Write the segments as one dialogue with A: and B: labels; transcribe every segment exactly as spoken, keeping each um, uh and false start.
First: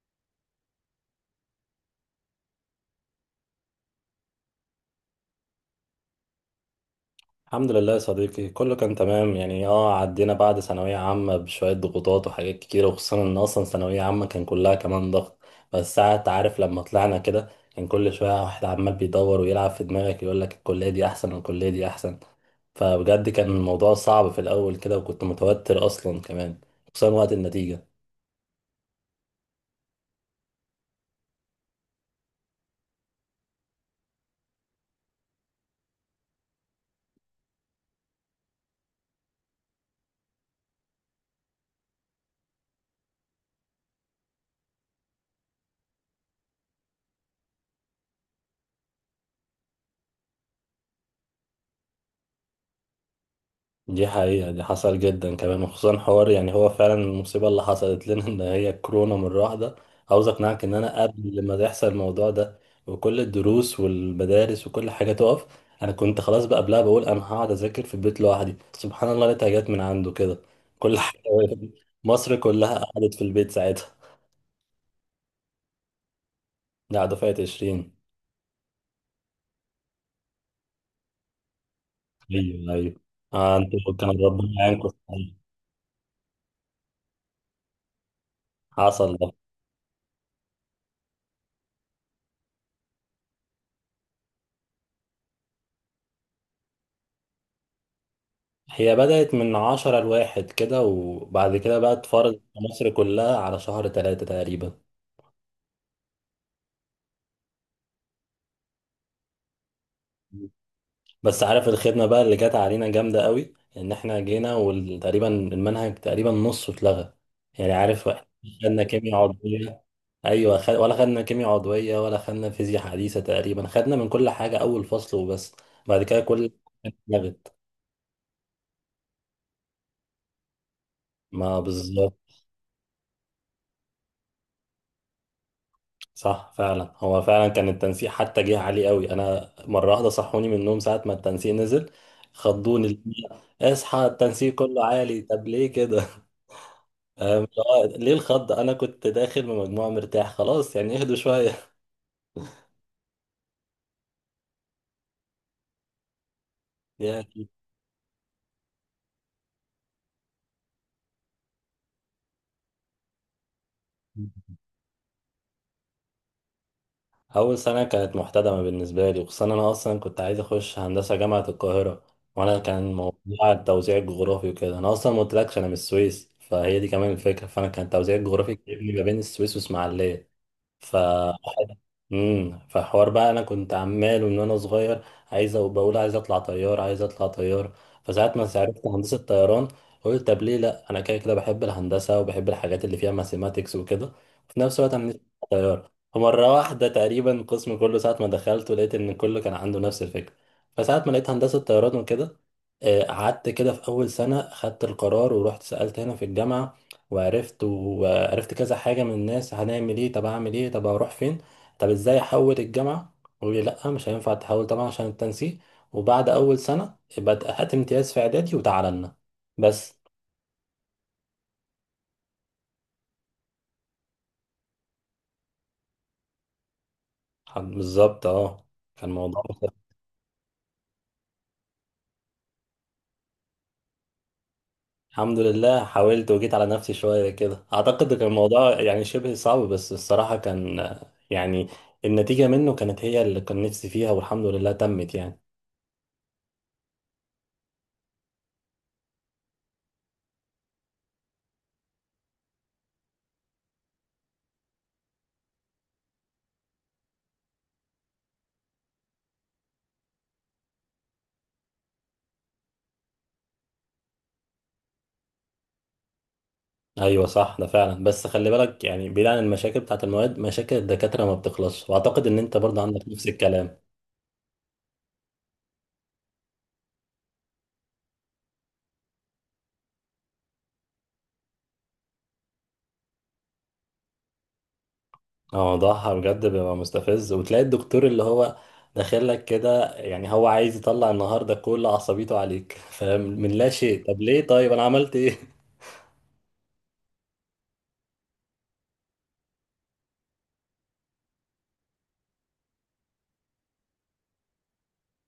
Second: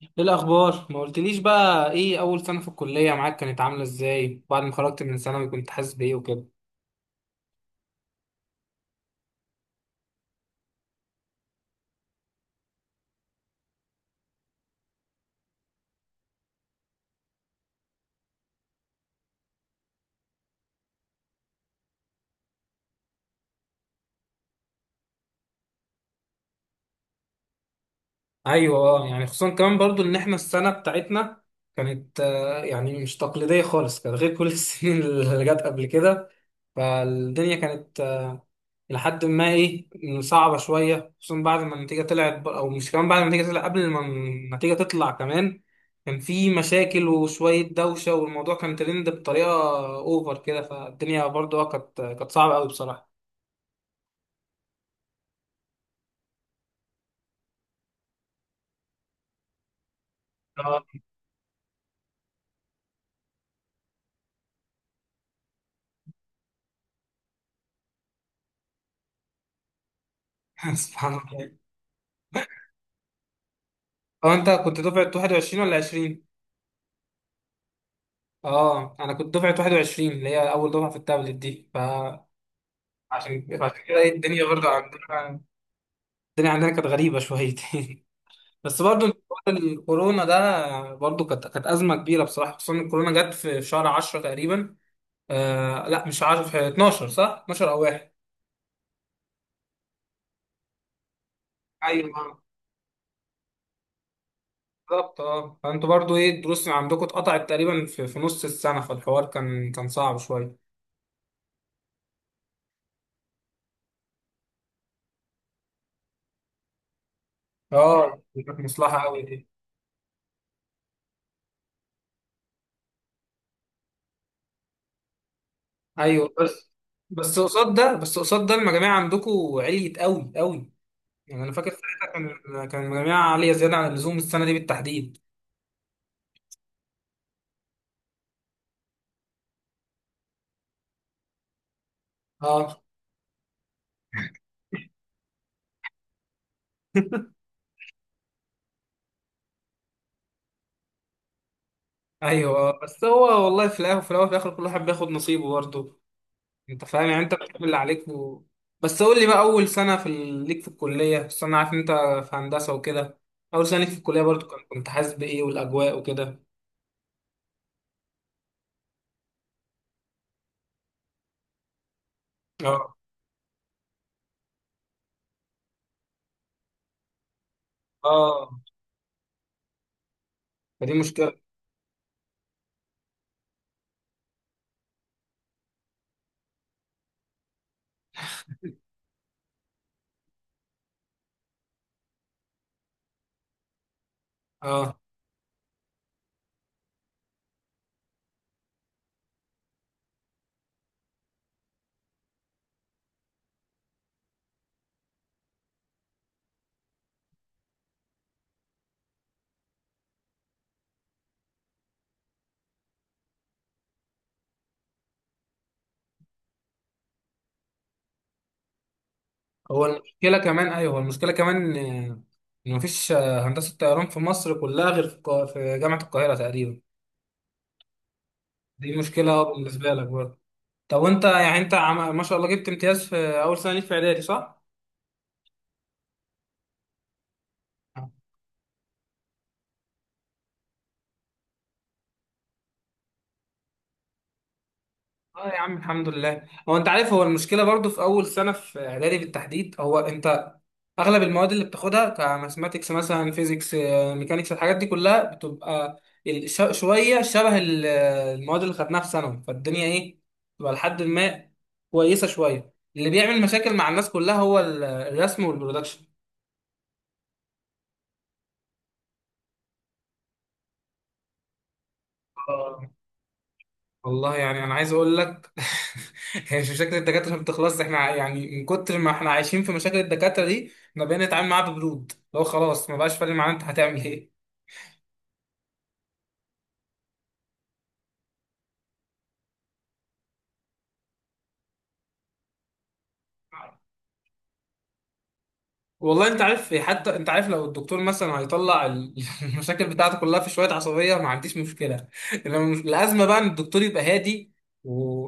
A: ايه الاخبار؟ ما قلتليش بقى، ايه اول سنه في الكليه معاك كانت عامله ازاي؟ بعد ما خرجت من ثانوي كنت حاسس بايه وكده؟
B: الحمد لله يا صديقي، كله كان تمام يعني. اه عدينا بعد ثانوية عامة بشوية ضغوطات وحاجات كتيرة، وخصوصا ان اصلا ثانوية عامة كان كلها كمان ضغط. بس ساعات عارف، لما طلعنا كده كان كل شوية واحد عمال بيدور ويلعب في دماغك يقول لك الكلية دي احسن والكلية دي احسن. فبجد كان الموضوع صعب في الاول كده، وكنت متوتر اصلا كمان، خصوصا وقت النتيجة.
A: ايوه، اه يعني خصوصا كمان برضو ان احنا السنه بتاعتنا كانت آه، يعني مش تقليديه خالص، كانت غير كل السنين اللي جت قبل كده. فالدنيا كانت لحد ما ايه، صعبة شوية. خصوصا بعد ما النتيجة طلعت ب- او مش كمان بعد ما النتيجة طلعت، قبل ما النتيجة تطلع كمان، كان في مشاكل وشوية دوشة، والموضوع كان ترند بطريقة اوفر كده. فالدنيا برضه آه، كانت كانت صعبة قوي بصراحة.
B: دي حقيقة، دي حصل جدا كمان، وخصوصا حوار يعني هو فعلا المصيبة اللي حصلت لنا ان هي كورونا مرة واحدة. عاوز اقنعك ان
A: اه.
B: انا قبل ما يحصل الموضوع ده وكل الدروس والمدارس وكل حاجة تقف، انا كنت خلاص بقى قبلها بقول انا هقعد اذاكر في البيت لوحدي. سبحان الله لقيتها جت من عنده كده. كل
A: سبحان
B: حاجة
A: الله.
B: وقفت. مصر كلها قعدت في البيت ساعتها.
A: هو انت كنت دفعة واحد وعشرين ولا عشرين؟
B: ده دفعة عشرين.
A: اه، انا كنت دفعة واحد وعشرين اللي هي اول دفعة في التابلت دي. فعشان
B: ايوه، ايوه.
A: عشان
B: آه، انتوا
A: كده،
B: كان
A: إيه، الدنيا
B: ربنا
A: برضه
B: يعينكم.
A: عندنا الدنيا عندنا كانت غريبة شويتين. بس برضو
B: حصل.
A: حوار الكورونا ده برضو كانت كانت ازمه كبيره بصراحه، خصوصا إن الكورونا جت في في شهر عشرة تقريبا. آه لا، مش عشرة، في اثنا عشر. صح، اتناشر او واحد.
B: هي بدأت من عشرة لواحد كده، وبعد كده بقى
A: ايوه
B: اتفرضت في مصر كلها على شهر تلاتة تقريبا.
A: بالظبط. اه فانتوا برضو ايه، الدروس اللي عندكم اتقطعت تقريبا في, في نص السنه، فالحوار كان كان صعب شويه.
B: بس عارف الخدمة بقى اللي جت علينا جامدة قوي ان احنا جينا وتقريبا المنهج تقريبا نصه اتلغى. يعني عارف،
A: اه،
B: احنا
A: دي كانت
B: خدنا
A: مصلحه
B: كيمياء
A: قوي دي.
B: عضوية. ايوه، خد... ولا خدنا كيمياء عضوية، ولا خدنا فيزياء حديثة. تقريبا خدنا من كل حاجة اول فصل وبس. بعد كده
A: ايوه.
B: كل
A: بس
B: حاجة
A: بس
B: اتلغت.
A: قصاد ده بس قصاد ده المجاميع عندكم عليت قوي قوي. يعني انا
B: ما
A: فاكر ساعتها
B: بالظبط.
A: كان كان المجاميع عاليه، زياده عن اللزوم السنه دي بالتحديد.
B: صح، فعلا هو فعلا كان التنسيق حتى جه عالي قوي. انا مره واحده صحوني من النوم ساعه ما التنسيق نزل.
A: اه.
B: خضوني اللي هي اصحى التنسيق كله عالي. طب ليه كده؟ أم، لا، ليه الخض؟ انا كنت داخل بمجموعه مرتاح خلاص يعني، اهدوا شويه.
A: ايوه. آه، بس هو والله، في الاخر، في الاول في الاخر كل واحد بياخد نصيبه برضه. انت فاهم، يعني انت
B: يعني
A: بتعمل اللي عليك و... بس قول لي بقى، اول سنه في ال- ليك في الكليه. بس انا عارف إن انت في هندسه وكده. اول سنه ليك في الكليه برضه كان- كنت حاسس بايه والاجواء وكده؟
B: اول سنه كانت محتدمه بالنسبه لي، وخصوصا انا اصلا كنت عايز اخش هندسه جامعه القاهره، وانا
A: اه،
B: كان موضوع التوزيع الجغرافي وكده. انا اصلا ما قلتلكش انا من السويس، فهي دي كمان الفكره، فانا كان التوزيع
A: اه،
B: الجغرافي جايبني ما بين السويس واسماعيليه.
A: فدي
B: ف
A: مشكله.
B: امم فحوار بقى، انا كنت عمال من وانا صغير عايز أبقى بقول عايز اطلع طيار، عايز اطلع طيار. فساعات ما عرفت هندسه طيران قلت طب ليه لا، انا كده كده بحب الهندسه وبحب الحاجات اللي فيها ماثيماتكس وكده، وفي نفس الوقت
A: اه،
B: انا نفسي أطلع طيار. فمره واحده تقريبا القسم كله ساعه ما دخلت ولقيت ان كله كان عنده نفس الفكره. فساعه ما لقيت هندسه طيران وكده، آه، قعدت كده في اول سنه خدت القرار ورحت سالت هنا في الجامعه. وعرفت وعرفت كذا حاجه من الناس: هنعمل ايه؟ طب اعمل ايه؟ طب اروح فين؟ طب ازاي احول الجامعه؟ قالوا لي لا، مش هينفع تحول طبعا عشان التنسيق. وبعد اول سنه يبقى ت- هات امتياز في اعدادي وتعالى لنا.
A: هو
B: بس
A: المشكله كمان، ايوه، هو المشكله كمان آه، ان مفيش آه، هندسه طيران في مصر كلها غير في القا- في جامعه القاهره تقريبا.
B: ح- بالظبط، اه،
A: دي
B: كان
A: مشكله
B: الموضوع.
A: آه، بالنسبه لك برضه. طب وانت، يعني انت عم... ما شاء الله جبت امتياز في اول سنه ليك في اعدادي، صح؟
B: الحمد لله، حاولت وجيت على نفسي شويه كده. اعتقد كان الموضوع يعني شبه صعب، بس الصراحه كان آه، يعني النتيجه منه كانت هي اللي كان نفسي فيها، والحمد لله تمت يعني.
A: اه يا عم، الحمد لله. هو انت عارف، هو المشكله برضو في اول سنه في اعدادي بالتحديد. هو انت اغلب المواد اللي بتاخدها، كماثماتكس مثلا، فيزيكس، آه، ميكانيكس، الحاجات دي كلها بتبقى ال- ش- شويه شبه ال- المواد اللي خدناها في ثانوي. فالدنيا ايه، بتبقى لحد ما كويسه شويه. اللي بيعمل مشاكل مع الناس كلها هو ال- الرسم والبرودكشن.
B: ايوه، صح، ده فعلا. بس خلي بالك يعني، بعيد عن المشاكل بتاعت المواد، مشاكل الدكاتره ما بتخلصش، واعتقد ان انت برضه عندك نفس الكلام.
A: والله يعني انا عايز اقول لك. هي مش مشاكل الدكاتره ما بتخلص، احنا ع- يعني من كتر ما احنا عايشين في مشاكل الدكاتره دي، احنا بقينا نتعامل معاها ببرود. لو خلاص، ما بقاش فارق معانا، انت هتعمل ايه؟
B: موضوعها بجد بيبقى مستفز، وتلاقي الدكتور اللي هو داخل لك كده، يعني هو عايز يطلع النهارده كل عصبيته عليك فاهم، من لا شيء. طب ليه؟ طيب انا عملت ايه؟
A: والله انت عارف. حتى انت عارف لو الدكتور مثلا هيطلع ال- المشاكل بتاعته كلها في شويه عصبيه، ما عنديش مشكله. انما مش- الازمه بقى ان الدكتور يبقى هادي، و...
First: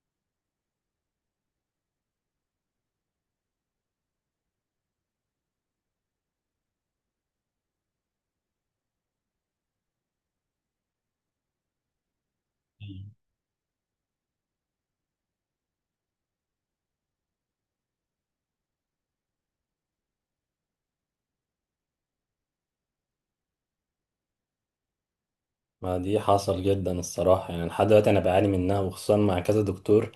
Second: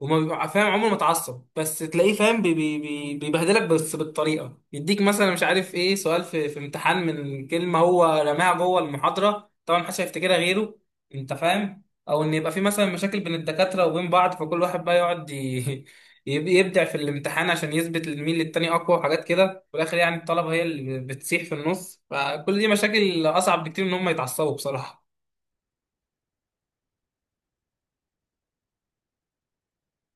A: وما بيبقى فاهم، عمره ما اتعصب، بس تلاقيه فاهم بي... بي... بي- بيبهدلك، بس بالطريقه يديك مثلا، مش عارف ايه، سؤال في, في امتحان من كلمه هو رماها جوه المحاضره، طبعا محدش هيفتكرها غيره. انت فاهم؟ او ان يبقى في مثلا مشاكل بين الدكاتره وبين بعض، فكل واحد بقى يقعد ي... يب- يبدع في الامتحان عشان يثبت مين للتاني اقوى، وحاجات كده. في الاخر يعني الطلبه هي اللي بتسيح في النص، فكل دي مشاكل اصعب بكتير من ان هم يتعصبوا بصراحه.
B: ما دي حصل جدا الصراحة، يعني لحد دلوقتي أنا بعاني منها، وخصوصا مع كذا دكتور.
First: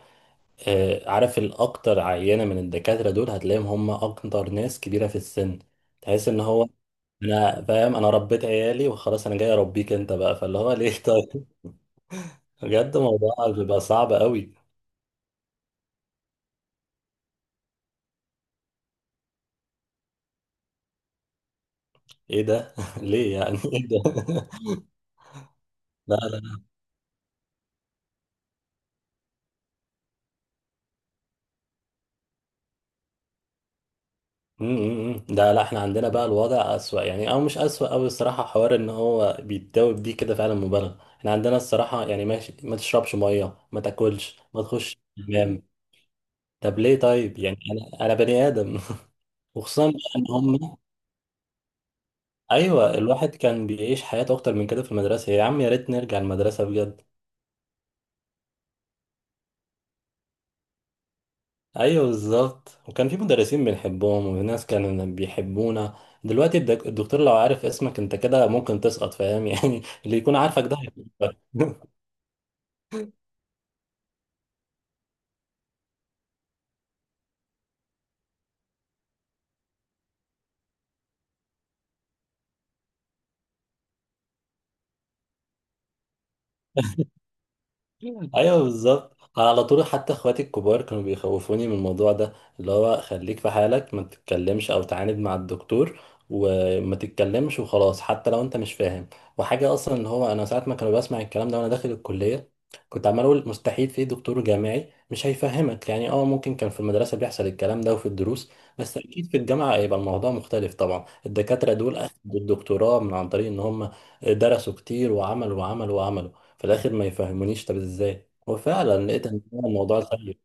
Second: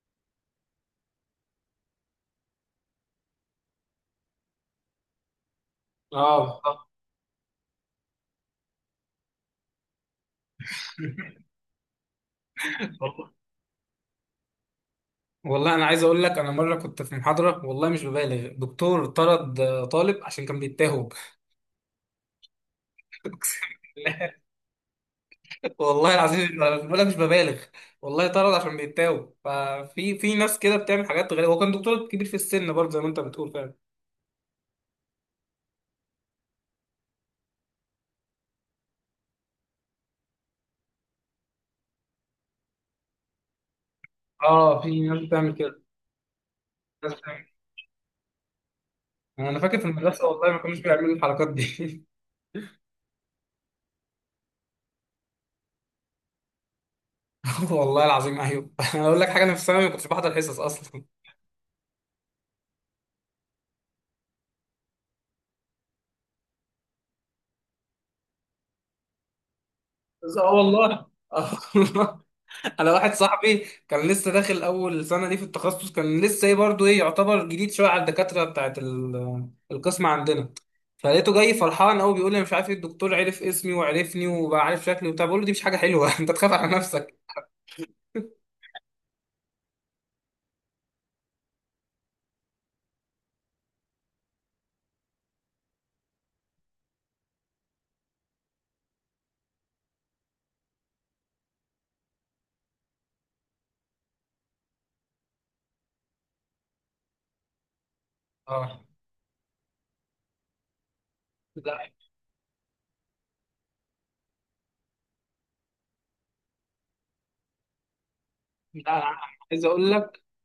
B: آه، عارف، الأكتر عينة من الدكاترة دول هتلاقيهم هم أكتر ناس كبيرة في السن. تحس إن
A: اه
B: هو أنا فاهم، أنا ربيت عيالي وخلاص، أنا جاي أربيك أنت بقى، فاللي هو ليه؟ طيب. بجد
A: والله.
B: موضوع بيبقى صعب قوي.
A: والله انا عايز اقول لك، انا مره كنت في محاضره، والله مش ببالغ، دكتور طرد آه، طالب عشان كان بيتاهب.
B: ايه ده؟ ليه يعني؟
A: أقسم
B: ايه ده؟
A: بالله. والله
B: لا، لا،
A: العظيم
B: لا.
A: أنا بقول لك مش ببالغ، والله طرد عشان بيتاهب. ففي في ناس كده بتعمل حاجات غريبه، هو كان دكتور كبير في السن برضه، زي ما انت بتقول فعلا.
B: م- م- م. ده لا، احنا عندنا بقى الوضع اسوأ، يعني او مش اسوأ او الصراحة حوار ان هو بيتداوب دي كده فعلا مبالغة. احنا عندنا الصراحة يعني ماشي، ما تشربش مية، ما تاكلش، ما
A: اه،
B: تخش
A: في ناس بتعمل
B: حمام.
A: كده.
B: طب ليه؟
A: ناس
B: طيب
A: بتعمل-
B: يعني، انا انا بني ادم.
A: انا فاكر في
B: وخصوصا بقى ان
A: المدرسه والله ما
B: هم
A: كانوش بيعملوا الحركات دي.
B: ايوه الواحد كان بيعيش حياته اكتر من كده في المدرسة يا عم. يا ريت نرجع المدرسة بجد.
A: والله العظيم، ايوه. انا اقول لك حاجه، انا في الثانوي ما كنتش بحضر حصص اصلا.
B: ايوه، بالظبط، وكان في مدرسين بنحبهم، وفي ناس كانوا بيحبونا. دلوقتي الدك- الدكتور لو عارف اسمك انت كده ممكن تسقط، فاهم يعني اللي
A: بس-
B: يكون
A: اه
B: عارفك ده
A: والله.
B: هيحبك.
A: آه والله. انا واحد صاحبي كان لسه داخل اول سنه دي في التخصص، كان لسه ايه برضه، ايه، يعتبر جديد شويه على الدكاتره بتاعت ال- آه، القسم عندنا. فلقيته جاي فرحان قوي، بيقول لي أنا مش عارف ايه، الدكتور عرف اسمي وعرفني وبقى عارف شكلي وبتاع. بقول له دي مش حاجه حلوه. انت تخاف على نفسك.
B: ايوه، بالظبط. انا على طول حتى اخواتي الكبار كانوا بيخوفوني من الموضوع ده، اللي هو خليك في حالك، ما تتكلمش او تعاند مع الدكتور، وما تتكلمش وخلاص حتى لو انت مش فاهم. وحاجه اصلا اللي هو انا ساعات ما كانوا بسمع الكلام ده وانا داخل الكليه كنت عمال اقول مستحيل في دكتور جامعي مش هيفهمك. يعني اه ممكن كان في المدرسه بيحصل الكلام ده وفي الدروس،
A: اه،
B: بس اكيد في الجامعه هيبقى الموضوع مختلف. طبعا الدكاتره
A: لا
B: دول اخدوا الدكتوراه من عن طريق ان هم درسوا كتير وعملوا وعملوا وعملوا. في الاخر ما يفهمونيش؟ طب ازاي؟
A: لا.
B: وفعلا
A: انا
B: لقيت ان
A: عايز
B: هو
A: اقول
B: الموضوع
A: لك
B: سيء.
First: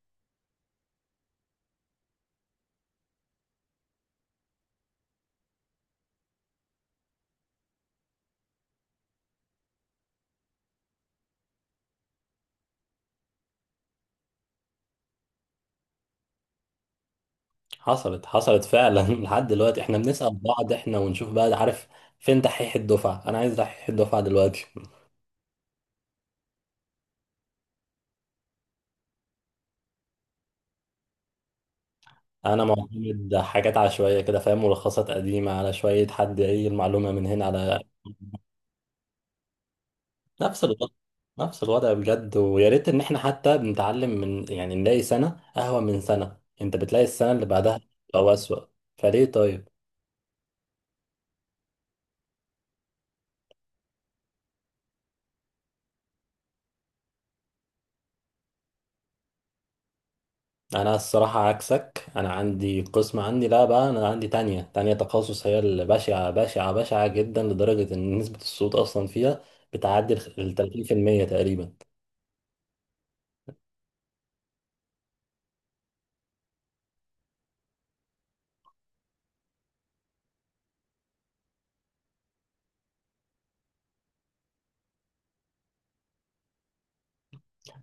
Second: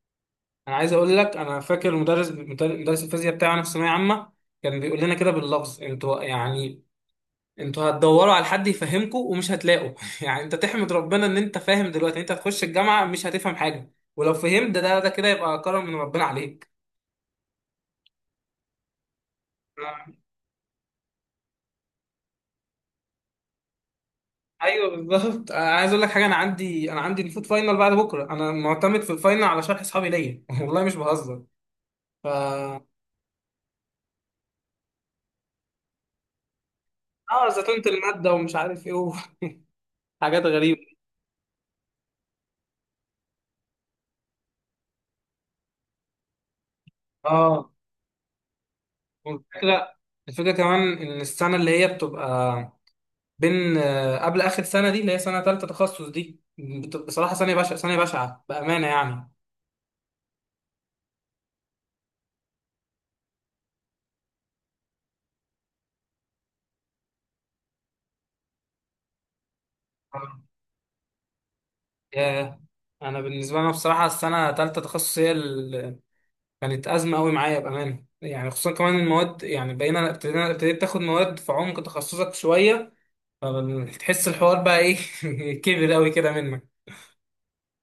A: انا عايز اقول لك، انا فاكر المدرس، مدرس الفيزياء بتاعنا في ثانويه عامه، كان بيقول لنا كده باللفظ: انتوا يعني انتوا هتدوروا على حد يفهمكم ومش هتلاقوا. يعني انت تحمد ربنا ان انت فاهم دلوقتي. انت هتخش الجامعة مش هتفهم حاجة، ولو فهمت ده ده ده كده يبقى كرم من ربنا عليك.
B: حصلت، حصلت فعلا لحد دلوقتي احنا بنسأل بعض، احنا ونشوف بقى، عارف، فين دحيح الدفعة؟ انا عايز دحيح الدفعة
A: آه،
B: دلوقتي.
A: ايوه بالظبط. آه، عايز اقول لك حاجه، انا عندي انا عندي المفروض فاينل بعد بكره، انا معتمد في الفاينل على شرح اصحابي ليا. والله مش بهزر. ف
B: انا معتمد حاجات عشوائية كده، فاهم، ملخصات قديمة على شوية، حد ايه المعلومة من هنا
A: اه
B: على
A: زتونت الماده ومش عارف ايه و- حاجات
B: نفس
A: غريبه.
B: الوضع. نفس الوضع بجد. ويا ريت ان احنا حتى بنتعلم من يعني نلاقي سنة اهون من سنة. انت بتلاقي السنة اللي
A: اه،
B: بعدها او اسوأ. فليه طيب؟
A: والفكره الفكره كمان ان السنه اللي هي بتبقى بين آه، قبل اخر سنه، دي اللي هي سنه ثالثه تخصص، دي بت- بصراحه ثانيه بشعه، ثانيه بشعه بامانه يعني.
B: انا الصراحه عكسك. انا عندي قسم، عندي لا بقى، انا عندي تانية تانية تخصص هي اللي بشعه بشعه بشعه جدا، لدرجه ان نسبه الصوت اصلا فيها بتعدي
A: آه.
B: ال تلاتين بالمية تقريبا.
A: ياه. انا بالنسبه لنا بصراحه السنه ثالثه تخصص هي اللي كانت ازمه قوي معايا بامانه يعني، خصوصا كمان المواد، يعني بقينا ابتدينا ابتديت تاخد مواد في عمق تخصصك شويه، فتحس الحوار بقى ايه، كبر قوي كده منك.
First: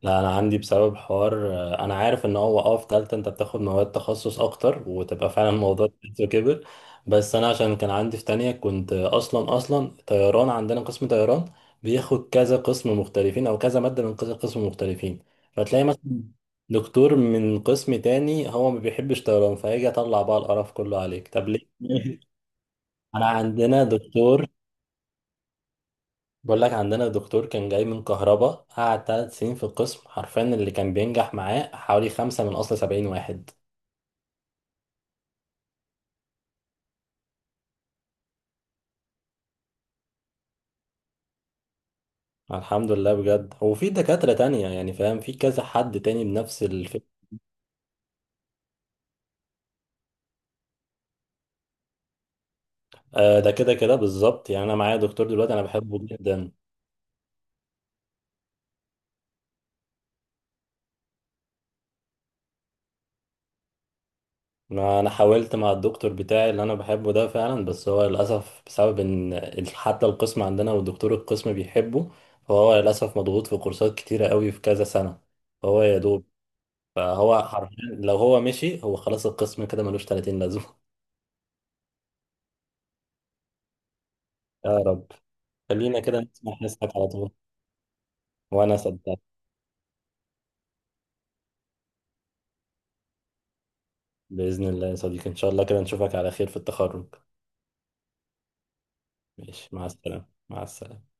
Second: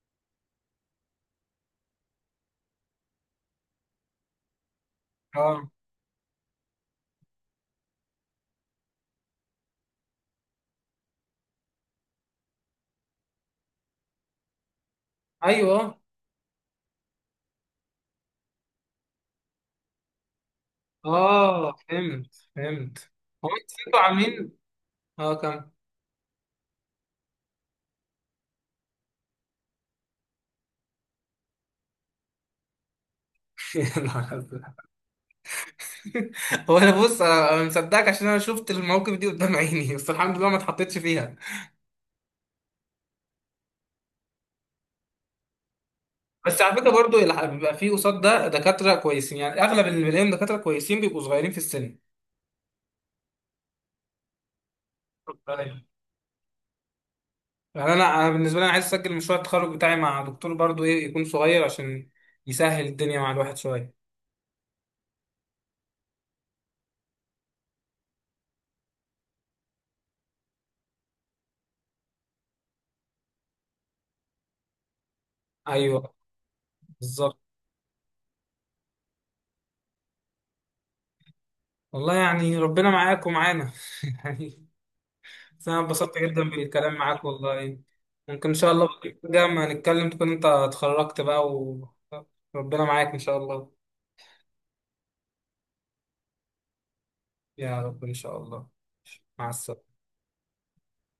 B: لا انا عندي بسبب حوار، آه، انا عارف ان هو اه في تالتة انت بتاخد مواد تخصص اكتر، وتبقى فعلا
A: اه،
B: الموضوع كبير كبر. بس انا عشان كان عندي في تانية كنت اصلا اصلا طيران. عندنا قسم طيران بياخد كذا قسم مختلفين، او كذا مادة من كذا قسم مختلفين. فتلاقي
A: ايوه،
B: مثلا دكتور من قسم تاني هو ما بيحبش طيران، فهيجي يطلع بقى القرف كله عليك. طب ليه؟
A: اه، فهمت فهمت.
B: انا
A: هو
B: عندنا
A: انتوا
B: دكتور،
A: عاملين اه كم؟
B: بقول لك عندنا دكتور كان جاي من كهربا، قعد ثلاث سنين في القسم، حرفيا اللي كان بينجح معاه حوالي خمسة من أصل سبعين واحد.
A: هو انا بص، انا أنا مصدقك عشان انا شفت المواقف دي قدام عيني، بس الحمد لله ما اتحطيتش فيها.
B: الحمد لله بجد. وفي دكاترة تانية، يعني فاهم، في كذا حد تاني
A: بس
B: بنفس
A: على فكره
B: الفكرة.
A: برضو، الح- بيبقى فيه قصاد ده دكاتره كويسين، يعني اغلب اللي بلاقيهم دكاتره كويسين بيبقوا صغيرين في السن.
B: آه، ده كده كده بالظبط. يعني أنا معايا دكتور دلوقتي أنا
A: أيوة.
B: بحبه جدا.
A: يعني انا انا بالنسبه لي، انا عايز اسجل مشروع التخرج بتاعي مع دكتور برضو ايه يكون صغير، عشان يسهل الدنيا مع الواحد شويه.
B: ما أنا حاولت مع الدكتور بتاعي اللي أنا بحبه ده فعلا، بس هو للأسف بسبب إن ال- حتى القسم عندنا ودكتور القسم بيحبه، فهو للأسف مضغوط في كورسات كتيرة قوي في كذا سنة. فهو يا
A: ايوه
B: دوب.
A: بالظبط.
B: فهو حرفيا لو هو مشي، هو خلاص القسم كده ملوش تلاتين لازمة
A: والله يعني ربنا معاك ومعانا. يعني،
B: يا رب.
A: بس أنا
B: خلينا
A: انبسطت
B: كده
A: جدا
B: نسمع حسك
A: بالكلام
B: على
A: معاك
B: طول.
A: والله. ممكن إن شاء
B: وأنا
A: الله،
B: صدقت.
A: بقى ما نتكلم تكون أنت اتخرجت بقى، وربنا معاك إن شاء الله.
B: بإذن الله يا صديقي، إن شاء الله كده نشوفك على خير في التخرج.
A: يا رب إن شاء الله. مع
B: ماشي، مع
A: السلامة.
B: السلامة، مع السلامة.